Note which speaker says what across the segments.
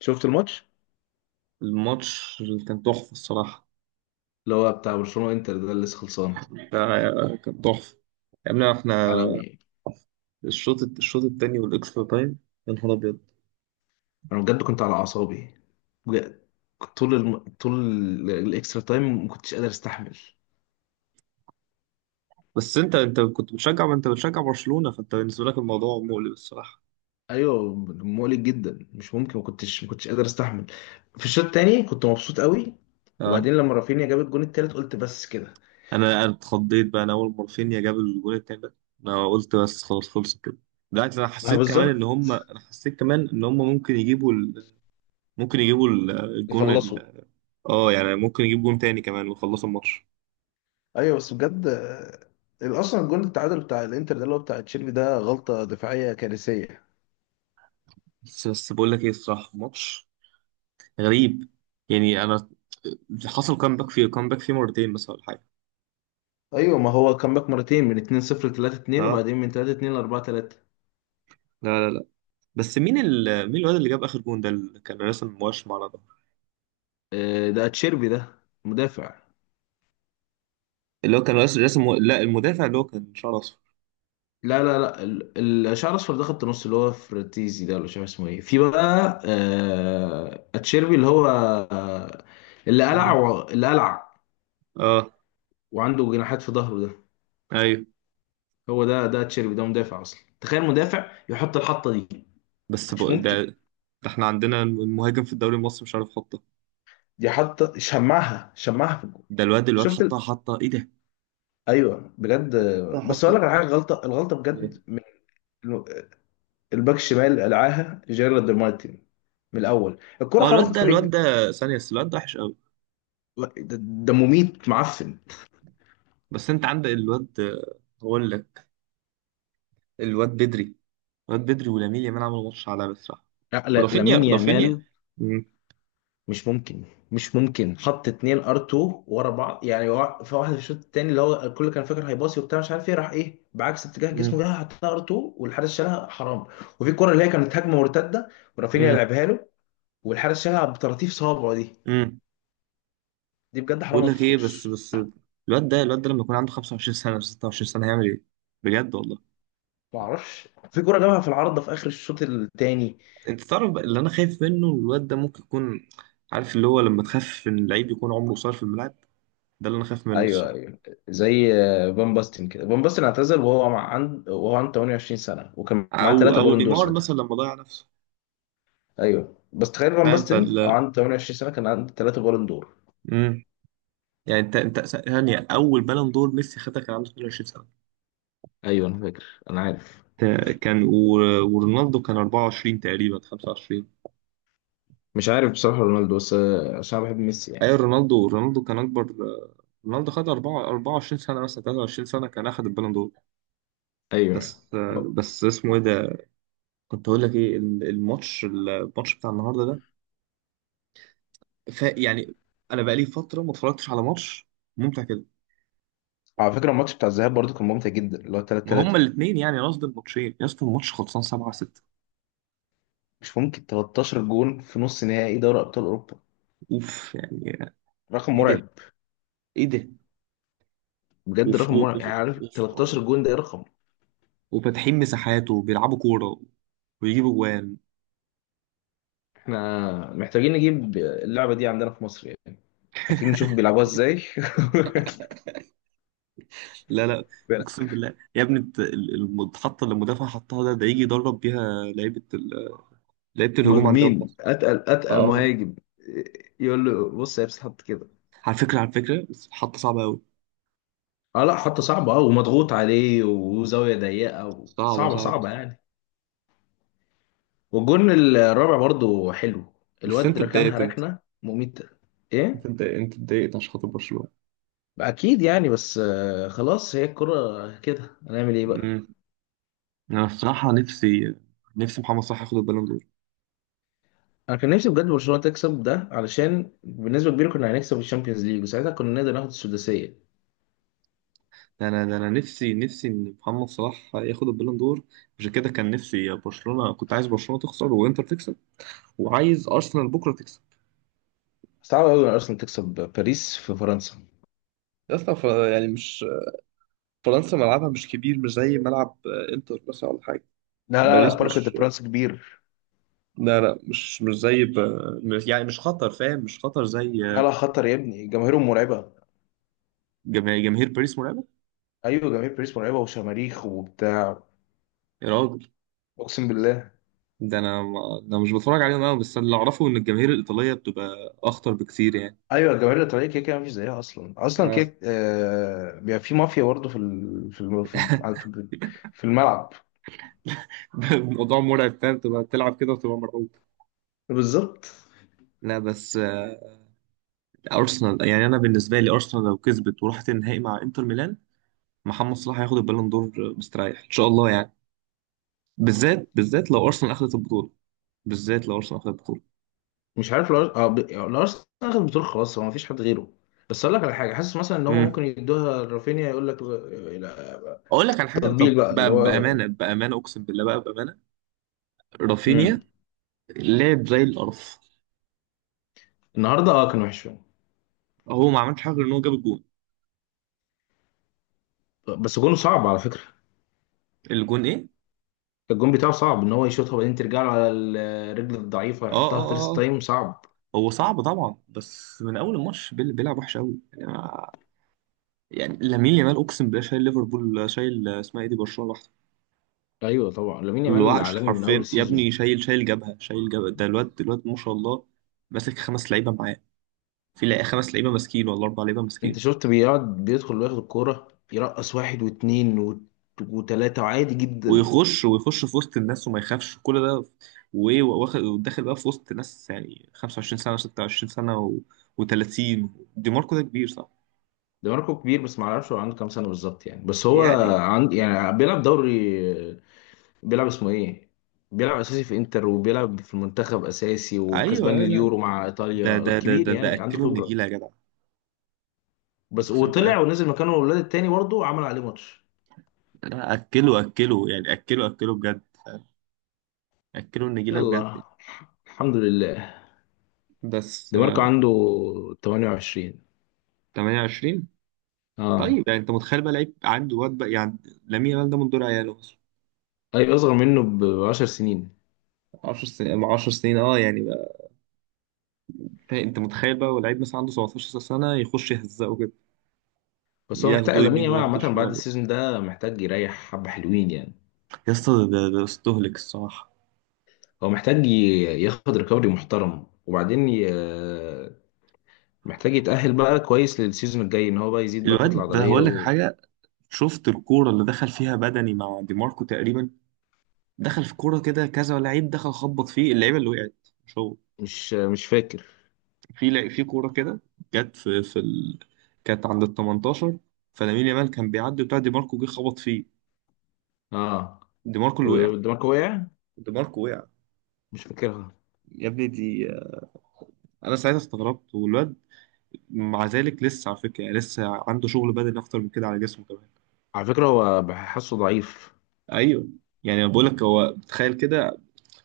Speaker 1: شفت الماتش
Speaker 2: الماتش كان تحفة الصراحة.
Speaker 1: اللي هو بتاع برشلونة انتر ده اللي لسه خلصان
Speaker 2: ده كان تحفة. يا ابني احنا
Speaker 1: عالمي.
Speaker 2: الشوط التاني والاكسترا تايم، يا نهار ابيض.
Speaker 1: انا بجد كنت على اعصابي، بجد كنت طول الاكسترا تايم ما كنتش قادر استحمل.
Speaker 2: بس انت كنت بتشجع، انت بتشجع برشلونة، فانت بالنسبة لك الموضوع مقلق الصراحة.
Speaker 1: ايوه مقلق جدا، مش ممكن، ما كنتش قادر استحمل. في الشوط التاني كنت مبسوط قوي،
Speaker 2: اه
Speaker 1: وبعدين لما رافينيا جاب الجون التالت قلت بس كده.
Speaker 2: انا اتخضيت بقى، انا اول ما رافينيا جاب الجول التاني ده انا قلت بس خلاص خلصت كده. بالعكس، انا
Speaker 1: ما
Speaker 2: حسيت كمان ان
Speaker 1: بالظبط،
Speaker 2: هم، انا حسيت كمان ان هم ممكن يجيبوا ال... ممكن يجيبوا الجون
Speaker 1: يخلصوا.
Speaker 2: اه، يعني ممكن يجيبوا جون تاني كمان ويخلصوا الماتش.
Speaker 1: ايوه بس بجد اصلا الجون التعادل بتاع الانتر ده اللي هو بتاع تشيربي ده غلطة دفاعية كارثية.
Speaker 2: بس بقول لك ايه الصراحة، الماتش غريب يعني. انا حصل كامباك فيه، كامباك فيه مرتين بس، ولا حاجه.
Speaker 1: ايوه ما هو كان باك مرتين من 2-0 ل 3-2،
Speaker 2: اه.
Speaker 1: وبعدين من 3-2 ل 4-3.
Speaker 2: لا لا لا. بس مين ال... مين الواد اللي جاب اخر جون ده اللي كان راسم وشم على ده؟
Speaker 1: ده اتشيربي ده مدافع.
Speaker 2: اللي هو كان راسم لا، المدافع اللي هو كان شعره اصفر.
Speaker 1: لا لا لا، الشعر الاصفر ده خط نص اللي هو فرتيزي ده، ولا مش عارف اسمه ايه في بقى، اتشيربي اللي هو
Speaker 2: مم.
Speaker 1: اللي قلع
Speaker 2: اه.
Speaker 1: وعنده جناحات في ظهره ده.
Speaker 2: ايوه.
Speaker 1: هو ده اتشيربي ده مدافع اصلا، تخيل مدافع يحط الحطه دي. مش ممكن،
Speaker 2: ده. احنا عندنا المهاجم في الدوري المصري مش عارف يحطه.
Speaker 1: دي حطه شمعها في الجول.
Speaker 2: ده الواد
Speaker 1: شفت ال...
Speaker 2: حطها ايه ده!
Speaker 1: ايوه بجد.
Speaker 2: حطها،
Speaker 1: بس اقول
Speaker 2: حطها.
Speaker 1: لك على حاجه، الغلطه بجد
Speaker 2: إيه؟
Speaker 1: الباك الشمال قلعاها جيرارد مارتن. من الاول الكره
Speaker 2: اه، الواد
Speaker 1: خبطت
Speaker 2: ده،
Speaker 1: في
Speaker 2: الواد
Speaker 1: رجل
Speaker 2: ده ثانيه بس، الواد ده وحش قوي.
Speaker 1: ده ده مميت معفن.
Speaker 2: بس انت عندك الواد، هقول لك. الواد بدري ولامين يامال عملوا ماتش عالمي بصراحة.
Speaker 1: لا لا،
Speaker 2: رافينيا
Speaker 1: لامين
Speaker 2: رافينيا
Speaker 1: يامال
Speaker 2: مم.
Speaker 1: مش ممكن، مش ممكن حط اتنين ار 2 ورا بعض يعني. في واحد في الشوط التاني اللي هو الكل كان فاكر هيباصي وبتاع، مش عارف ايه راح، ايه بعكس اتجاه جسمه
Speaker 2: مم.
Speaker 1: جه حطها ار 2 والحارس شالها، حرام. وفي الكره اللي هي كانت هجمه مرتده ورافينيا
Speaker 2: مم.
Speaker 1: لعبها له والحارس شالها بطراطيف صوابعه دي،
Speaker 2: مم.
Speaker 1: دي بجد حرام
Speaker 2: بقول
Speaker 1: ما
Speaker 2: لك ايه، بس
Speaker 1: تدخلش.
Speaker 2: بس الواد ده لما يكون عنده 25 سنة و 26 سنة هيعمل ايه؟ بجد والله.
Speaker 1: ما اعرفش في كره جابها في العارضه في اخر الشوط التاني.
Speaker 2: انت تعرف بقى اللي انا خايف منه؟ الواد ده ممكن يكون، عارف اللي هو لما تخاف ان اللعيب يكون عمره قصير في الملعب، ده اللي انا خايف منه
Speaker 1: ايوه
Speaker 2: الصراحة.
Speaker 1: ايوه، زي فان باستن كده. فان باستن اعتزل وهو عنده 28 سنه وكان معاه
Speaker 2: او
Speaker 1: ثلاثه
Speaker 2: او
Speaker 1: بالون دور
Speaker 2: نيمار
Speaker 1: ساعتها.
Speaker 2: مثلا لما ضيع نفسه.
Speaker 1: ايوه بس تخيل فان
Speaker 2: فاهم
Speaker 1: باستن او
Speaker 2: فال.
Speaker 1: عنده 28 سنه كان عنده ثلاثه بالون دور.
Speaker 2: مم. يعني انت ثانية، اول بالون دور ميسي خدها كان عنده 22 سنة.
Speaker 1: ايوه انا فاكر، انا عارف.
Speaker 2: ورونالدو كان 24 تقريبا، 25.
Speaker 1: مش عارف بصراحه رونالدو بس عشان أنا بحب ميسي يعني.
Speaker 2: ايوه، رونالدو كان اكبر. رونالدو خد 4 24 سنه، مثلا 23 سنه كان اخد البالون دور.
Speaker 1: ايوه.
Speaker 2: بس بس اسمه ايه ده، كنت اقول لك ايه. الماتش بتاع النهارده ده، ف يعني انا بقالي فتره ما اتفرجتش على ماتش ممتع كده.
Speaker 1: على فكره الماتش بتاع الذهاب برضه كان ممتع جدا، اللي هو 3
Speaker 2: ما
Speaker 1: 3.
Speaker 2: هما الاثنين، يعني قصدي الماتشين يا اسطى، الماتش خلصان 7-6.
Speaker 1: مش ممكن 13 جون في نص نهائي دوري ابطال اوروبا،
Speaker 2: اوف يعني!
Speaker 1: رقم
Speaker 2: ايه ده!
Speaker 1: مرعب.
Speaker 2: ايه ده!
Speaker 1: بجد
Speaker 2: وف
Speaker 1: رقم مرعب،
Speaker 2: وف
Speaker 1: يعني عارف
Speaker 2: وف وف-
Speaker 1: 13 جون ده إيه رقم.
Speaker 2: وفاتحين مساحات وبيلعبوا كوره ويجيبوا جوان.
Speaker 1: احنا محتاجين نجيب اللعبه دي عندنا في مصر يعني. عايزين نشوف بيلعبوها ازاي.
Speaker 2: لا لا. اقسم بالله يا ابني، انت المحطه اللي المدافع حطها ده، ده يجي يدرب بيها لعيبه لعيبه الهجوم عندنا في
Speaker 1: مهاجمين،
Speaker 2: مصر.
Speaker 1: اتقل
Speaker 2: اه.
Speaker 1: مهاجم يقول له بص هي بتتحط كده.
Speaker 2: على فكره بس حطه صعبه قوي.
Speaker 1: اه لا حطه صعبه، اه ومضغوط عليه وزاويه ضيقه
Speaker 2: صعبه
Speaker 1: وصعبه،
Speaker 2: صعبه
Speaker 1: صعبه
Speaker 2: صعبه.
Speaker 1: يعني. والجون الرابع برضو حلو،
Speaker 2: بس
Speaker 1: الواد
Speaker 2: انت
Speaker 1: ركنها
Speaker 2: اتضايقت انت
Speaker 1: ركنه مميته.
Speaker 2: انت
Speaker 1: ايه.
Speaker 2: اتضايقت انت اتضايقت عشان خاطر برشلونه.
Speaker 1: اكيد يعني، بس خلاص هي الكرة كده، هنعمل ايه بقى.
Speaker 2: امم. انا الصراحه نفسي، نفسي محمد صلاح ياخد البالون دور.
Speaker 1: انا كان نفسي بجد برشلونه تكسب ده علشان بالنسبه كبيره، كنا هنكسب الشامبيونز ليج وساعتها كنا نقدر ناخد السداسيه.
Speaker 2: ده انا نفسي ان محمد صلاح ياخد البالون دور، عشان كده كان نفسي برشلونه، كنت عايز برشلونه تخسر وانتر تكسب، وعايز ارسنال بكره تكسب.
Speaker 1: صعب قوي ان ارسنال تكسب باريس في فرنسا.
Speaker 2: يا اسطى، يعني مش، فرنسا ملعبها مش كبير، مش زي ملعب انتر مثلا ولا حاجه.
Speaker 1: لا لا لا،
Speaker 2: باريس
Speaker 1: بارك دي
Speaker 2: مش،
Speaker 1: برانس كبير.
Speaker 2: لا لا، مش مش زي ب... يعني مش خطر فاهم، مش خطر زي
Speaker 1: لا لا، خطر يا ابني، جماهيرهم مرعبة.
Speaker 2: جماهير باريس مرعبه.
Speaker 1: أيوة جماهير باريس مرعبة وشماريخ وبتاع،
Speaker 2: يا راجل!
Speaker 1: أقسم بالله.
Speaker 2: ده انا ما... ده مش بتفرج عليهم قوي، بس اللي اعرفه ان الجماهير الايطاليه بتبقى اخطر بكتير يعني.
Speaker 1: أيوة الجماهير الإيطالية كده كده مفيش زيها أصلا. أصلا
Speaker 2: اه.
Speaker 1: كده آه بيبقى في مافيا برضه في ال- في ال- في الملعب.
Speaker 2: الموضوع مرعب، فاهم؟ تبقى تلعب كده وتبقى مرعوب.
Speaker 1: بالظبط.
Speaker 2: لا بس ارسنال يعني، انا بالنسبه لي ارسنال لو كسبت وراحت النهائي مع انتر ميلان، محمد صلاح هياخد البالون دور مستريح ان شاء الله يعني. بالذات لو ارسنال اخذت البطوله، بالذات لو ارسنال اخذت البطوله.
Speaker 1: مش عارف لو اه، لو أرسنال أخد البطولة خلاص هو مفيش حد غيره. بس أقول لك على حاجة، حاسس مثلا إن هم ممكن
Speaker 2: امم.
Speaker 1: يدوها لرافينيا، يقول لك لا،
Speaker 2: اقول لك على حاجه،
Speaker 1: تطبيل
Speaker 2: طب،
Speaker 1: بقى اللي هو.
Speaker 2: بامانه اقسم بالله بقى، بامانه،
Speaker 1: مم.
Speaker 2: رافينيا لعب زي القرف.
Speaker 1: النهارده اه كان وحش فيهم.
Speaker 2: هو ما عملش حاجه غير ان هو جاب الجون.
Speaker 1: بس جون صعب على فكرة،
Speaker 2: الجون ايه!
Speaker 1: الجون بتاعه صعب ان هو يشوطها وبعدين ترجع له على الرجل الضعيفه
Speaker 2: اه اه
Speaker 1: يحطها
Speaker 2: اه
Speaker 1: فيرست
Speaker 2: آه.
Speaker 1: تايم، صعب.
Speaker 2: هو صعب طبعا، بس من اول الماتش بيلعب وحش قوي يعني، يعني لامين يامال اقسم بالله شايل ليفربول، شايل اسمها ايه دي، برشلونه لوحده.
Speaker 1: ايوه طبعا لامين يامال
Speaker 2: الوحش
Speaker 1: عالمي من اول
Speaker 2: حرفيا يا
Speaker 1: السيزون.
Speaker 2: ابني، شايل جبهه ده الواد ما شاء الله. ماسك خمس لعيبه معاه. في لا- خمس لعيبه ماسكين ولا اربع لعيبه
Speaker 1: انت
Speaker 2: ماسكين.
Speaker 1: شفت بيقعد بيدخل وياخد الكوره يرقص واحد واثنين وتلاته عادي جدا.
Speaker 2: ويخش في وسط الناس وما يخافش كل ده، وايه، واخد وداخل بقى في وسط ناس يعني، 25 سنة و26 سنة و... و30. دي ماركو ده كبير صح
Speaker 1: ده ماركو كبير، بس ما اعرفش هو عنده كام سنه بالظبط يعني. بس هو
Speaker 2: يعني؟
Speaker 1: عند يعني بيلعب دوري، بيلعب اسمه ايه بيلعب اساسي في انتر وبيلعب في المنتخب اساسي
Speaker 2: ايوه
Speaker 1: وكسبان
Speaker 2: أيوة، لا
Speaker 1: اليورو مع ايطاليا، لا كبير
Speaker 2: ده
Speaker 1: يعني، عنده
Speaker 2: اكله
Speaker 1: خبره.
Speaker 2: النجيله يا جدع.
Speaker 1: بس
Speaker 2: اقسم بقى،
Speaker 1: وطلع ونزل مكانه الولاد التاني برضه عمل عليه ماتش.
Speaker 2: لا اكله يعني، اكله اكله بجد، اكله النجيله بجد.
Speaker 1: يلا، الحمد لله.
Speaker 2: بس
Speaker 1: دي ماركو عنده 28.
Speaker 2: 28.
Speaker 1: اه.
Speaker 2: طيب يعني انت متخيل بقى لعيب عنده، واد بقى يعني، لامين يامال ده من دول عياله اصلا،
Speaker 1: اي اصغر منه ب 10 سنين.
Speaker 2: 10 سنين 10 سنين اه يعني بقى. طيب، انت متخيل بقى ولعيب مثلا عنده 17 سنه، يخش يهزقه كده،
Speaker 1: بس هو محتاج
Speaker 2: ياخدوا
Speaker 1: لامين
Speaker 2: يمين
Speaker 1: يامال عامه
Speaker 2: وياخدوا
Speaker 1: بعد
Speaker 2: شمال.
Speaker 1: السيزون ده محتاج يريح، حبه حلوين يعني.
Speaker 2: يا اسطى، ده استهلك الصراحه.
Speaker 1: هو محتاج ياخد ريكفري محترم، محتاج يتأهل بقى كويس للسيزون الجاي، ان هو بقى يزيد بقى كتلة
Speaker 2: الواد ده
Speaker 1: عضلية.
Speaker 2: هقول لك حاجه. شفت الكوره اللي دخل فيها بدني مع دي ماركو تقريبا؟ دخل في كوره كده كذا لعيب، دخل خبط فيه، اللعيبه اللي وقعت مش هو.
Speaker 1: مش فاكر.
Speaker 2: في كوره كده جت في كانت عند ال 18، فلامين يامال كان بيعدي بتاع دي ماركو جه خبط فيه.
Speaker 1: اه.
Speaker 2: دي ماركو اللي وقع
Speaker 1: دي ماركو وقع.
Speaker 2: دي ماركو وقع.
Speaker 1: مش فاكرها.
Speaker 2: يا ابني، دي انا ساعتها استغربت. والواد مع ذلك لسه على فكره يعني، لسه عنده شغل بدني اكتر من كده على جسمه كمان.
Speaker 1: على فكرة هو بحسه ضعيف.
Speaker 2: ايوه. يعني انا بقول لك، هو تخيل كده،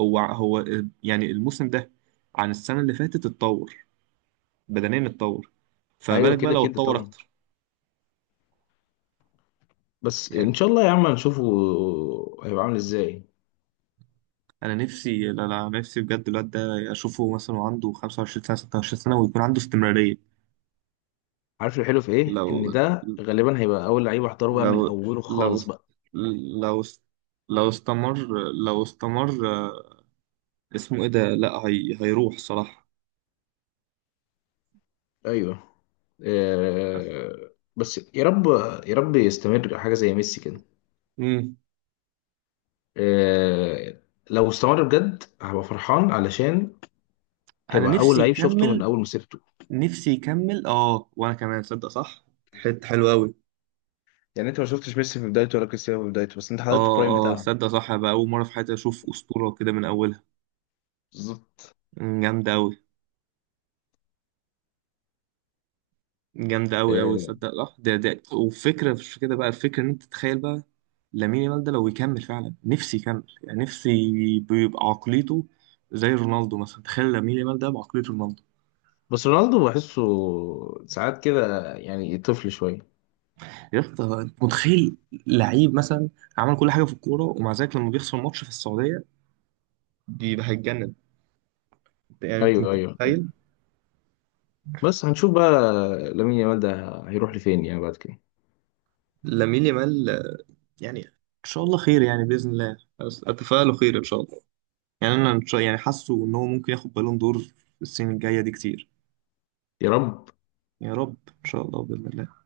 Speaker 2: هو يعني الموسم ده عن السنه اللي فاتت اتطور، بدنيا اتطور، فما
Speaker 1: ايوه
Speaker 2: بالك بقى
Speaker 1: كده
Speaker 2: لو
Speaker 1: كده
Speaker 2: اتطور
Speaker 1: طبعا.
Speaker 2: اكتر.
Speaker 1: بس ان
Speaker 2: يعني
Speaker 1: شاء الله يا عم هنشوفه هيبقى عامل ازاي.
Speaker 2: انا نفسي، لا لا، نفسي بجد الواد ده اشوفه مثلا وعنده 25 سنه 26 سنه، ويكون عنده استمراريه.
Speaker 1: عارف الحلو في ايه،
Speaker 2: لو
Speaker 1: ان ده غالبا هيبقى اول لعيب احضره بقى من
Speaker 2: لو
Speaker 1: اوله
Speaker 2: لو
Speaker 1: خالص بقى.
Speaker 2: لو لو استمر لو استمر، اسمه ايه ده، لا هي... هيروح صراحه.
Speaker 1: ايوه. بس يا رب، يا رب يستمر حاجة زي ميسي كده.
Speaker 2: امم.
Speaker 1: آه، لو استمر بجد هبقى فرحان، علشان
Speaker 2: انا
Speaker 1: هيبقى أول
Speaker 2: نفسي
Speaker 1: لعيب شفته من
Speaker 2: يكمل.
Speaker 1: أول مسيرته.
Speaker 2: نفسي يكمل اه، وانا كمان صدق صح. حته حلوه قوي.
Speaker 1: يعني انت ما شفتش ميسي في بدايته ولا كريستيانو في بدايته، بس انت حضرت
Speaker 2: اه
Speaker 1: البرايم
Speaker 2: اه
Speaker 1: بتاعهم.
Speaker 2: صدق صح بقى، اول مره في حياتي اشوف اسطوره كده من اولها.
Speaker 1: بالظبط.
Speaker 2: مم، جامده قوي. جامده قوي قوي.
Speaker 1: آه،
Speaker 2: صدق صح. ده وفكره، مش كده بقى، الفكره ان انت تتخيل بقى، لامين يامال ده لو يكمل فعلا، نفسي يكمل يعني، نفسي بيبقى عقليته زي رونالدو مثلا. تخيل لامين يامال ده بعقلية رونالدو!
Speaker 1: بس رونالدو بحسه ساعات كده يعني طفل شوية.
Speaker 2: يا اسطى انت متخيل، لعيب مثلا عمل كل حاجه في الكوره، ومع ذلك لما بيخسر ماتش في السعوديه بيبقى هيتجنن. يعني انت
Speaker 1: أيوه
Speaker 2: أنت
Speaker 1: أيوه أيوه،
Speaker 2: متخيل.
Speaker 1: بس هنشوف بقى لامين يامال ده هيروح لفين يعني بعد كده.
Speaker 2: لامين يامال يعني ان شاء الله خير يعني، باذن الله. اتفائله خير ان شاء الله. يعني انا إن شاء، يعني حاسه ان هو ممكن ياخد بالون دور السنين الجايه دي كتير.
Speaker 1: يا رب.
Speaker 2: يا رب، ان شاء الله باذن الله.